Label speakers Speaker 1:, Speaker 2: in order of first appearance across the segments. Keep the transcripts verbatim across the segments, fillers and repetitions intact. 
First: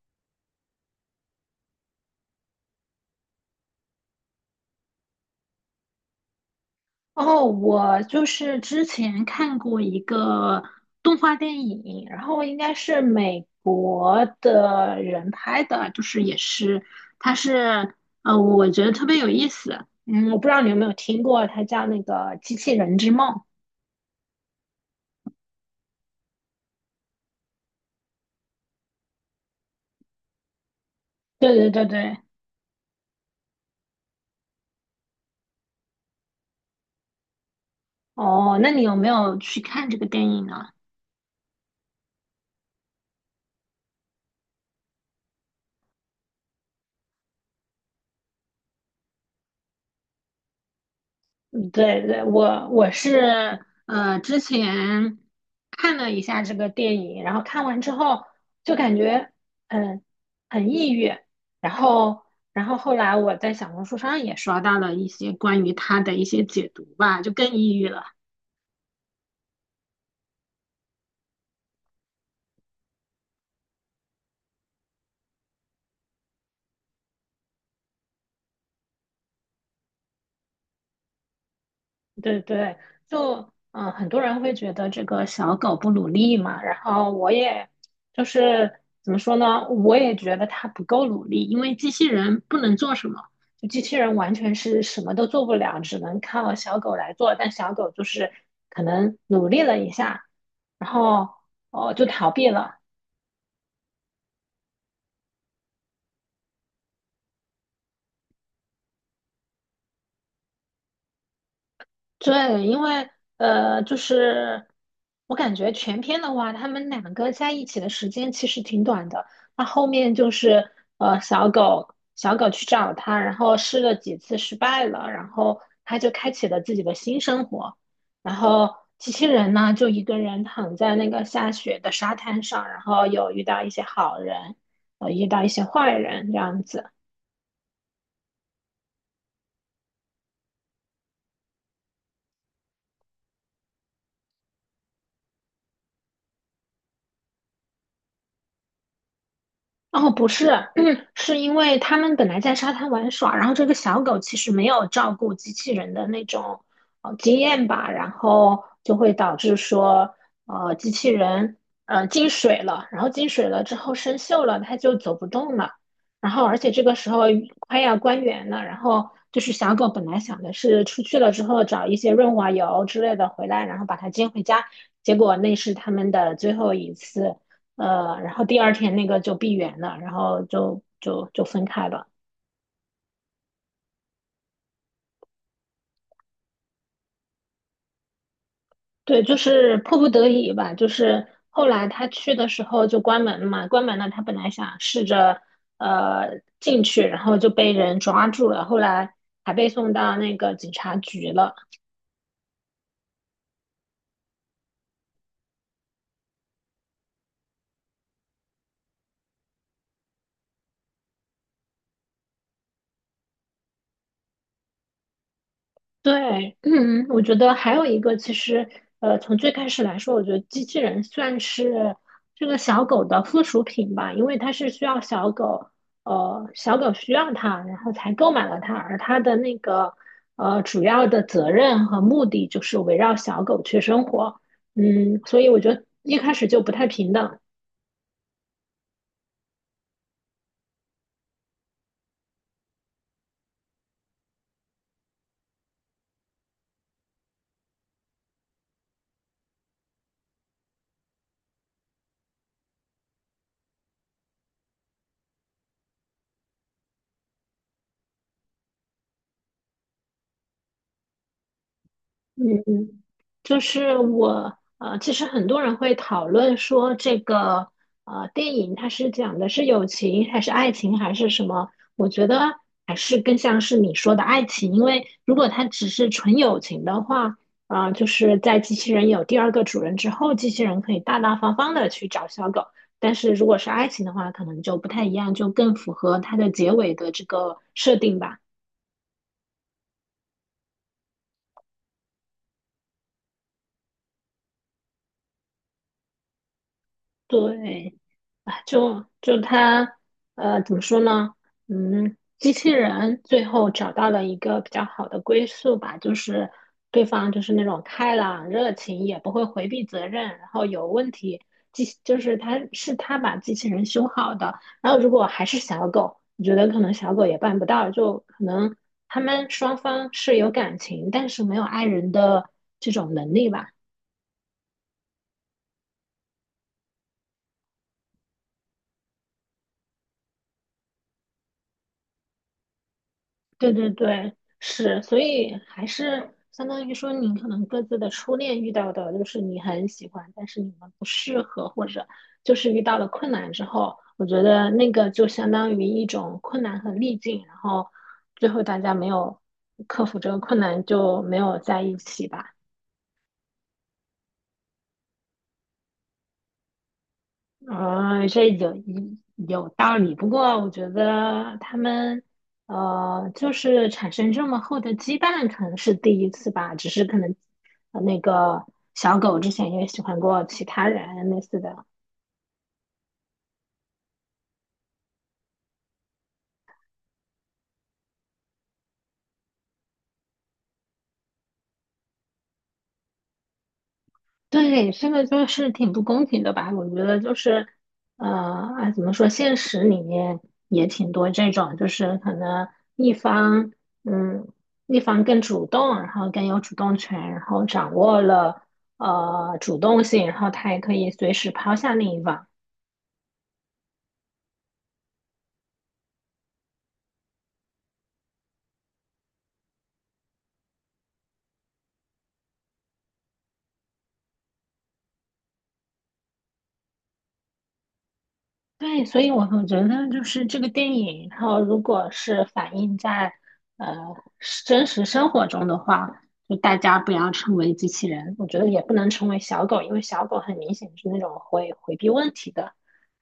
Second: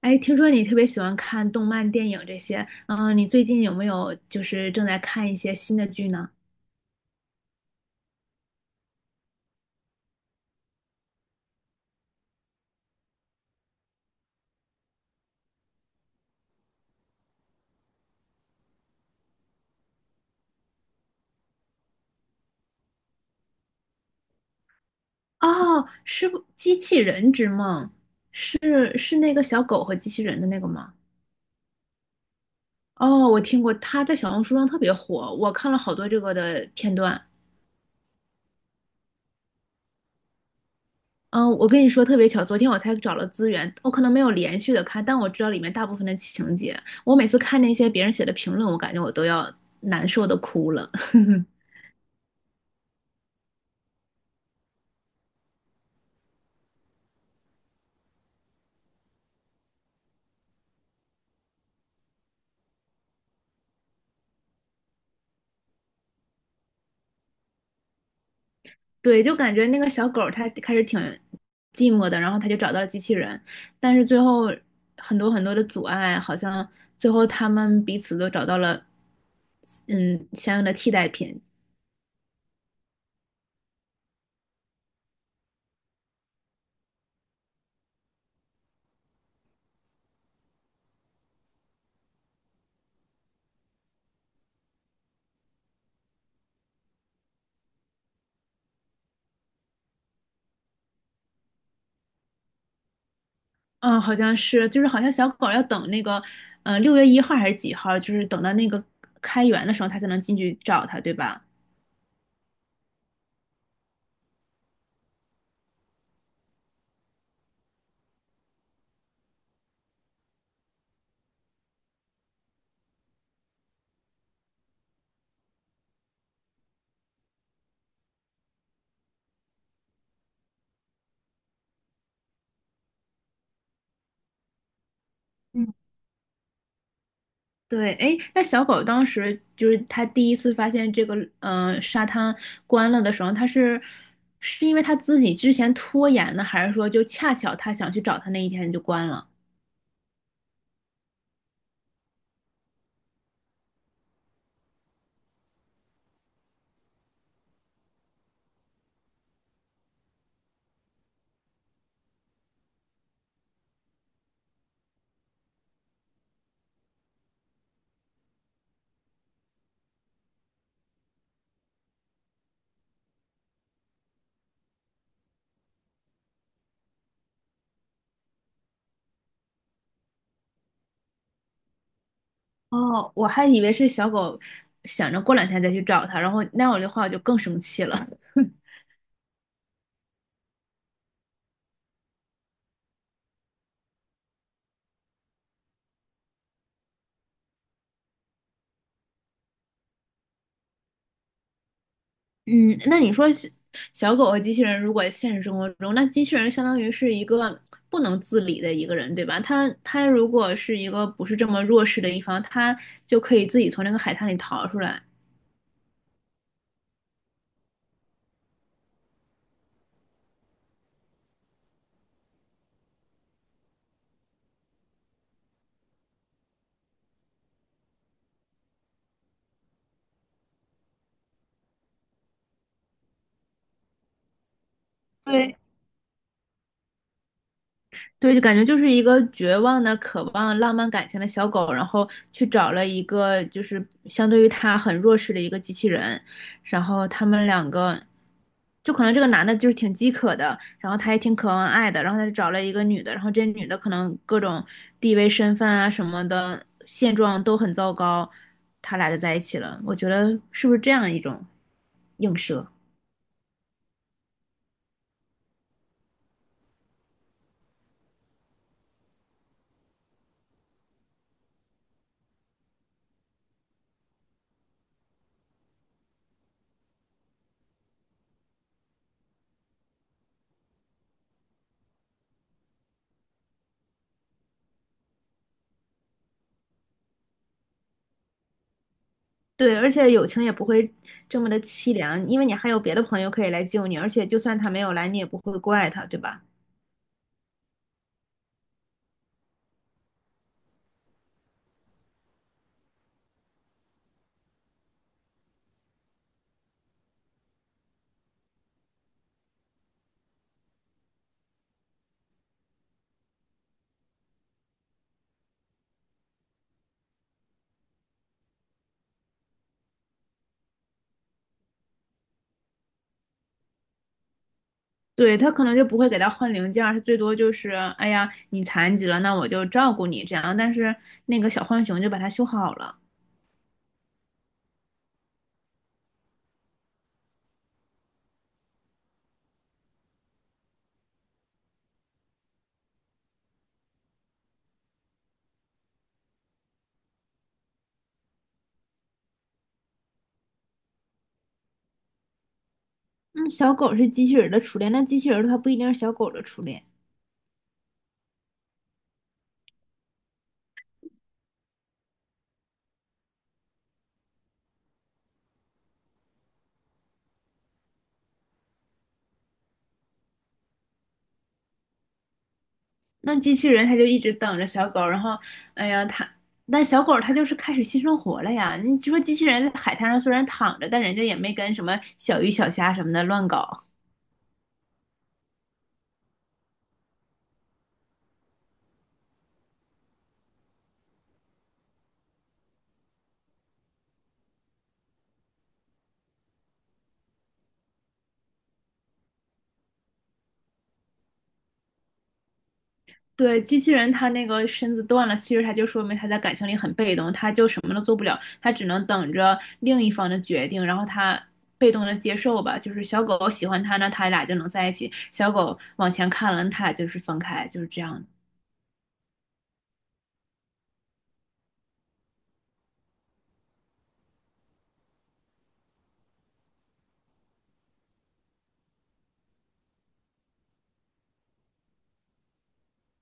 Speaker 1: 哎，听说你特别喜欢看动漫、电影这些，嗯，你最近有没有就是正在看一些新的剧呢？
Speaker 2: 哦，我就是之前看过一个动画电影，然后应该是美国的人拍的，就是也是，它是呃，我觉得特别有意思。嗯，我不知道你有没有听过，它叫那个《机器人之梦》。
Speaker 1: 哦，是不《机器人之梦》是是那个小狗和机器人的那个吗？
Speaker 2: 对对对对，
Speaker 1: 哦，我听过，它在小红书上特别火，我看了好多这个的片段。
Speaker 2: 哦，那你有没有去看这个电影呢？
Speaker 1: 嗯，我跟你说特别巧，昨天我才找了资源，我可能没有连续的看，但我知道里面大部分的情节。我每次看那些别人写的评论，我感觉我都要难受的哭了。
Speaker 2: 嗯对对，我我是呃之前看了一下这个电影，然后看完之后就感觉嗯很抑郁，然后然后后来我在小红书上也刷到了一些关于他的一些解读吧，就更抑郁了。
Speaker 1: 对，就感觉那个小狗儿它开始挺寂寞的，然后它就找到了机器人，但是最后很多很多的阻碍，好像最后他们彼此都找到了，嗯，相应的替代品。
Speaker 2: 对对，就嗯、呃很多人会觉得这个小狗不努力嘛，然后我也就是怎么说呢，我也觉得它不够努力，因为机器人不能做什么，就机器人完全是什么都做不了，只能靠小狗来做，但小狗就是可能努力了一下，然后哦就逃避了，
Speaker 1: 嗯，好像是，就是好像小狗儿要等那个，嗯六月一号还是几号，就是等到那个开园的时候，它才能进去找它，对吧？
Speaker 2: 对，因为呃，就是我感觉全篇的话，他们两个在一起的时间其实挺短的。那后面就是呃，小狗小狗去找他，然后试了几次失败了，然后他就开启了自己的新生活。然后机器人呢，就一个人躺在那个下雪的沙滩上，然后有遇到一些好人，呃，遇到一些坏人这样子。
Speaker 1: 对，哎，那小狗当时就是它第一次发现这个呃沙滩关了的时候，它是是因为它自己之前拖延呢，还是说就恰巧它想去找它那一天就关了？
Speaker 2: 哦，不是，是因为他们本来在沙滩玩耍，然后这个小狗其实没有照顾机器人的那种呃经验吧，然后就会导致说，呃，机器人呃进水了，然后进水了之后生锈了，它就走不动了，然后而且这个时候快要关园了，然后就是小狗本来想的是出去了之后找一些润滑油之类的回来，然后把它接回家，结果那是他们的最后一次。呃，然后第二天那个就闭园了，然后就就就分开了。
Speaker 1: 哦，我还以为是小狗想着过两天再去找它，然后那样的话我就更生气了。
Speaker 2: 对，就是迫不得已吧。就是后来他去的时候就关门嘛，关门了。他本来想试着呃进去，然后就被人抓住了，后来还被送到那个警察局了。
Speaker 1: 嗯，那你说是小狗和机器人，如果现实生活中，那机器人相当于是一个不能自理的一个人，对吧？他他如果是一个不是这么弱势的一方，他就可以自己从那个海滩里逃出来。
Speaker 2: 对，嗯，我觉得还有一个，其实，呃，从最开始来说，我觉得机器人算是这个小狗的附属品吧，因为它是需要小狗，呃，小狗需要它，然后才购买了它，而它的那个，呃，主要的责任和目的就是围绕小狗去生活，嗯，所以
Speaker 1: 对，
Speaker 2: 我觉得一开始就不太平等。
Speaker 1: 对，就感觉就是一个绝望的、渴望浪漫感情的小狗，然后去找了一个就是相对于他很弱势的一个机器人，然后他们两个，就可能这个男的就是挺饥渴的，然后他也挺渴望爱的，然后他就找了一个女的，然后这女的可能各种地位、身份啊什么的现状都很糟糕，他俩就在一起了。我觉得是不是这样一种映
Speaker 2: 嗯，
Speaker 1: 射？
Speaker 2: 嗯，就是我呃，其实很多人会讨论说这个呃电影它是讲的是友情还是爱情还是什么？我觉得还是更像是你说的爱情，因为如果它只是纯友情的话，啊、就是在机器人有第二个主人之后，机器人可以大大方方的去找小狗，但是如果是爱情的话，可能就不太一样，就更符合它的结尾的这个设定吧。
Speaker 1: 对，而且友情也不会这么的凄凉，因为你还有别的朋友可以来救你，而且就算他没有来，你也不会怪他，对吧？
Speaker 2: 对，啊，就就他，呃，怎么说呢？嗯，机器人最后找到了一个比较好的归宿吧，就是对方就是那种开朗、热情，也不会回避责任，然后有问题，机就是他是他把机器人修好的。然后如果还是小狗，我觉得可能小狗也办不到，就可能他们双方是有感情，但是没有爱人的这种能力吧。
Speaker 1: 对，他可能就不会给他换零件儿，他最多就是，哎呀，你残疾了，那我就照顾你这样。但是那个小浣熊就把它修好了，
Speaker 2: 对对对，是，所以还是相当于说，你可能各自的初恋遇到的，就是你很喜欢，但是你们不适合，或者就是遇到了困难之后，我觉得那个就相当于一种困难和逆境，然后最后大家没有克服这个困难，就没有在一起吧。
Speaker 1: 嗯，小狗是机器人儿的初恋，那机器人儿它不一定是小狗的初恋。
Speaker 2: 啊，这有一有道理。不过我觉得他们呃，就是产生这么厚的羁绊，可能是第一次吧。只是可能呃那个小狗之前也喜欢过其他人类似的。
Speaker 1: 那机器人它就一直等着小狗，然后，哎呀，它，但小狗它就是开始新生活了呀。你说机器人在海滩上虽然躺着，但人家也没跟什么小鱼小虾什么的乱搞。
Speaker 2: 对，这个就是挺不公平的吧？我觉得就是，呃，啊，怎么说，现实里面也挺多这种，就是可能一方，嗯，一方更主动，然后更有主动权，然后掌握了呃主动性，然后他也可以随时抛下另一方。
Speaker 1: 对，机器人他那个身子断了，其实他就说明他在感情里很被动，他就什么都做不了，他只能等着另一方的决定，然后他被动的接受吧。就是小狗喜欢他呢，他俩就能在一起；小狗往前看了，他俩就是分开，就是这样。
Speaker 2: 对，所以我会觉得就是这个电影，然后如果是反映在呃是真实生活中的话，就大家不要成为机器人，我觉得也不能成为小狗，因为小狗很明显是那种会回避问题的，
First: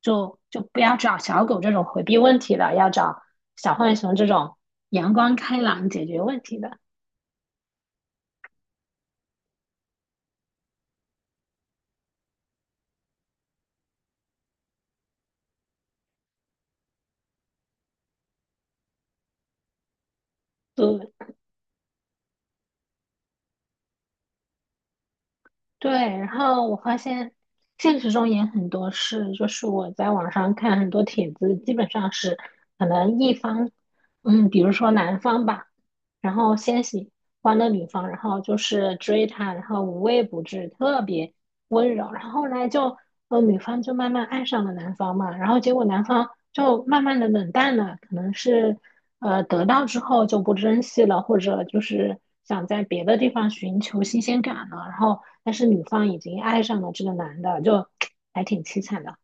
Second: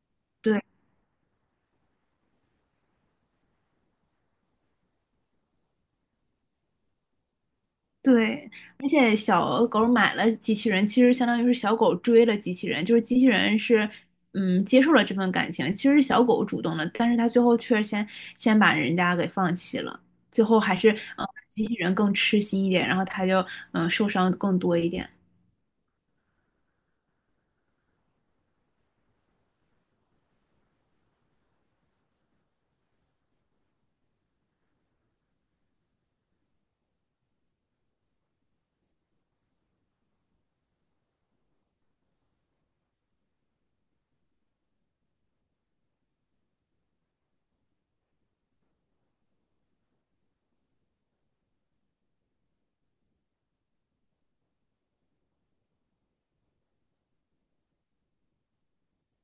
Speaker 2: 就
Speaker 1: 对，
Speaker 2: 就不要找小狗这种回避问题的，要找小浣熊这种阳光开朗解决问题的。
Speaker 1: 对，而且小狗买了机器人，其实相当于是小狗追了机器人，就是机器人是，嗯，接受了这份感情，其实是小狗主动的，但是它最后却先先把人家给放弃了，最后还是，
Speaker 2: 对，
Speaker 1: 呃，机器人更痴心一点，然后它就，嗯，受伤更多一点。
Speaker 2: 对，然后我发现现实中也很多事，就是我在网上看很多帖子，基本上是可能一方，嗯，比如说男方吧，然后先喜欢了女方，然后就是追她，然后无微不至，特别温柔，然后后来就，呃，女方就慢慢爱上了男方嘛，然后结果男方就慢慢的冷淡了，可能是。呃，得到之后就不珍惜了，或者就是想在别的地方寻求新鲜感了。然后，但是女方已经爱上了这个男的，就还挺凄惨的。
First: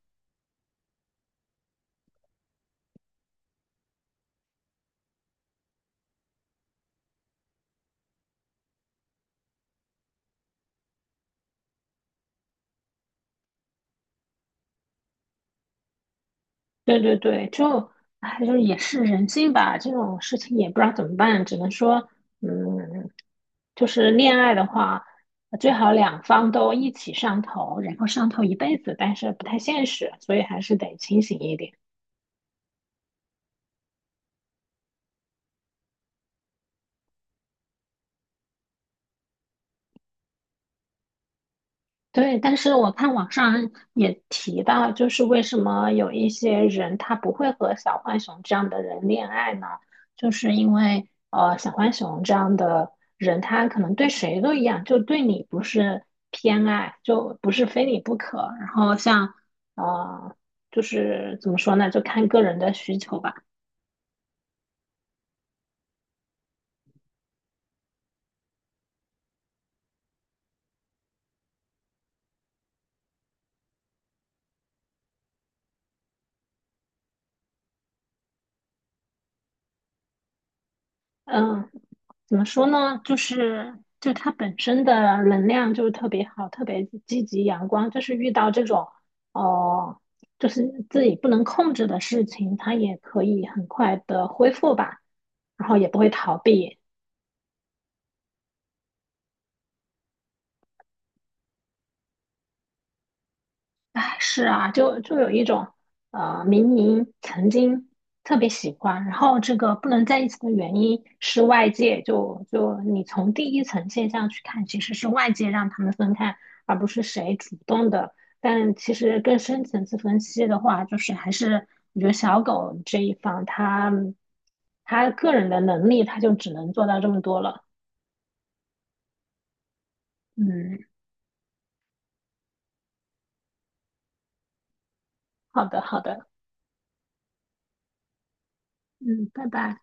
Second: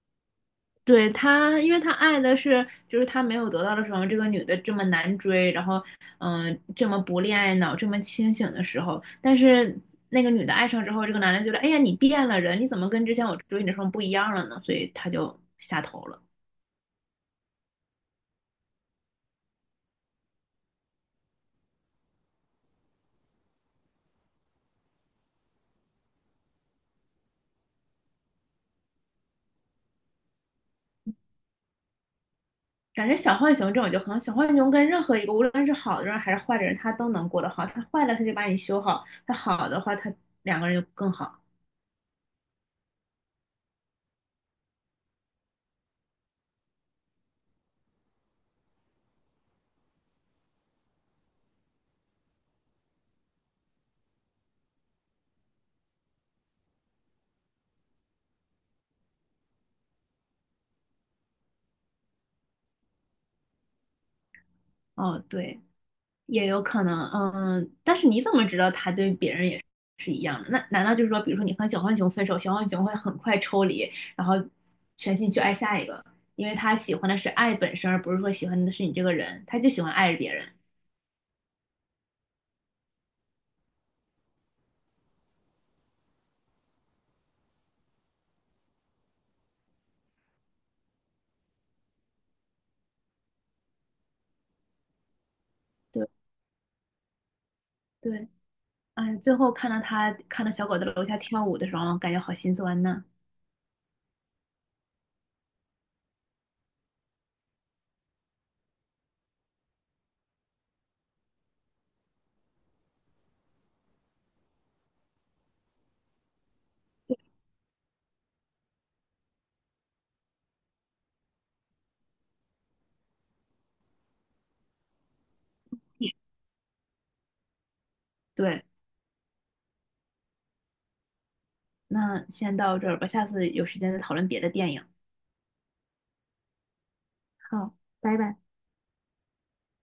Speaker 1: 对他，因为他爱的是，就是他没有得到的时候，这个女的这么难追，然后，嗯、这么不恋爱脑，这么清醒的时候，但是那个女的爱上之后，这个男的觉得，哎呀，你变了人，你怎么跟之前我追你的时候不一样了呢？所以他就下头了。
Speaker 2: 对对对，就哎，就是也是人性吧，这种事情也不知道怎么办，只能说，嗯，就是恋爱的话，最好两方都一起上头，然后上头一辈子，但是不太现实，所以还是得清醒一点。
Speaker 1: 感觉小浣熊这种就很好，小浣熊跟任何一个无论是好的人还是坏的人，他都能过得好。他坏了他就把你修好，他好的话他两个人就更好。
Speaker 2: 对，但是我看网上也提到，就是为什么有一些人他不会和小浣熊这样的人恋爱呢？就是因为呃，小浣熊这样的人，他可能对谁都一样，就对你不是偏爱，就不是非你不可。然后像呃，就是怎么说呢，就看个人的需求吧。
Speaker 1: 哦，对。也有可能，嗯，但是你怎么知道他对别人也是一样的？那难道就是说，比如说你和小浣熊分手，小浣熊会很快抽离，然后全心去爱下一个，因为他喜欢的是爱本身，而不是说喜欢的是你这个人，他就喜欢爱着别人。
Speaker 2: 嗯。怎么说呢？就是就它本身的能量就特别好，特别积极阳光。就是遇到这种哦、呃就是自己不能控制的事情，它也可以很快的恢复吧，然后也不
Speaker 1: 对
Speaker 2: 会逃避。
Speaker 1: 对，哎，最后看到他看到小狗在楼下跳舞的时候，感觉好心酸呐。
Speaker 2: 是啊，就就有一种，呃，明明曾经特别喜欢，然后这个不能在一起的原因是外界，就就你从第一层现象去看，其实是外界让他们分开，而不是谁主动的。但其实更深层次分析的话，就是还是我觉得小狗这一方，他他个人的能力，他就只能做到这么多了。
Speaker 1: 对，
Speaker 2: 嗯，
Speaker 1: 那先到这儿吧，下次有时间再讨论别的电影。
Speaker 2: 好的，好的，
Speaker 1: 好，拜拜。
Speaker 2: 嗯，拜拜。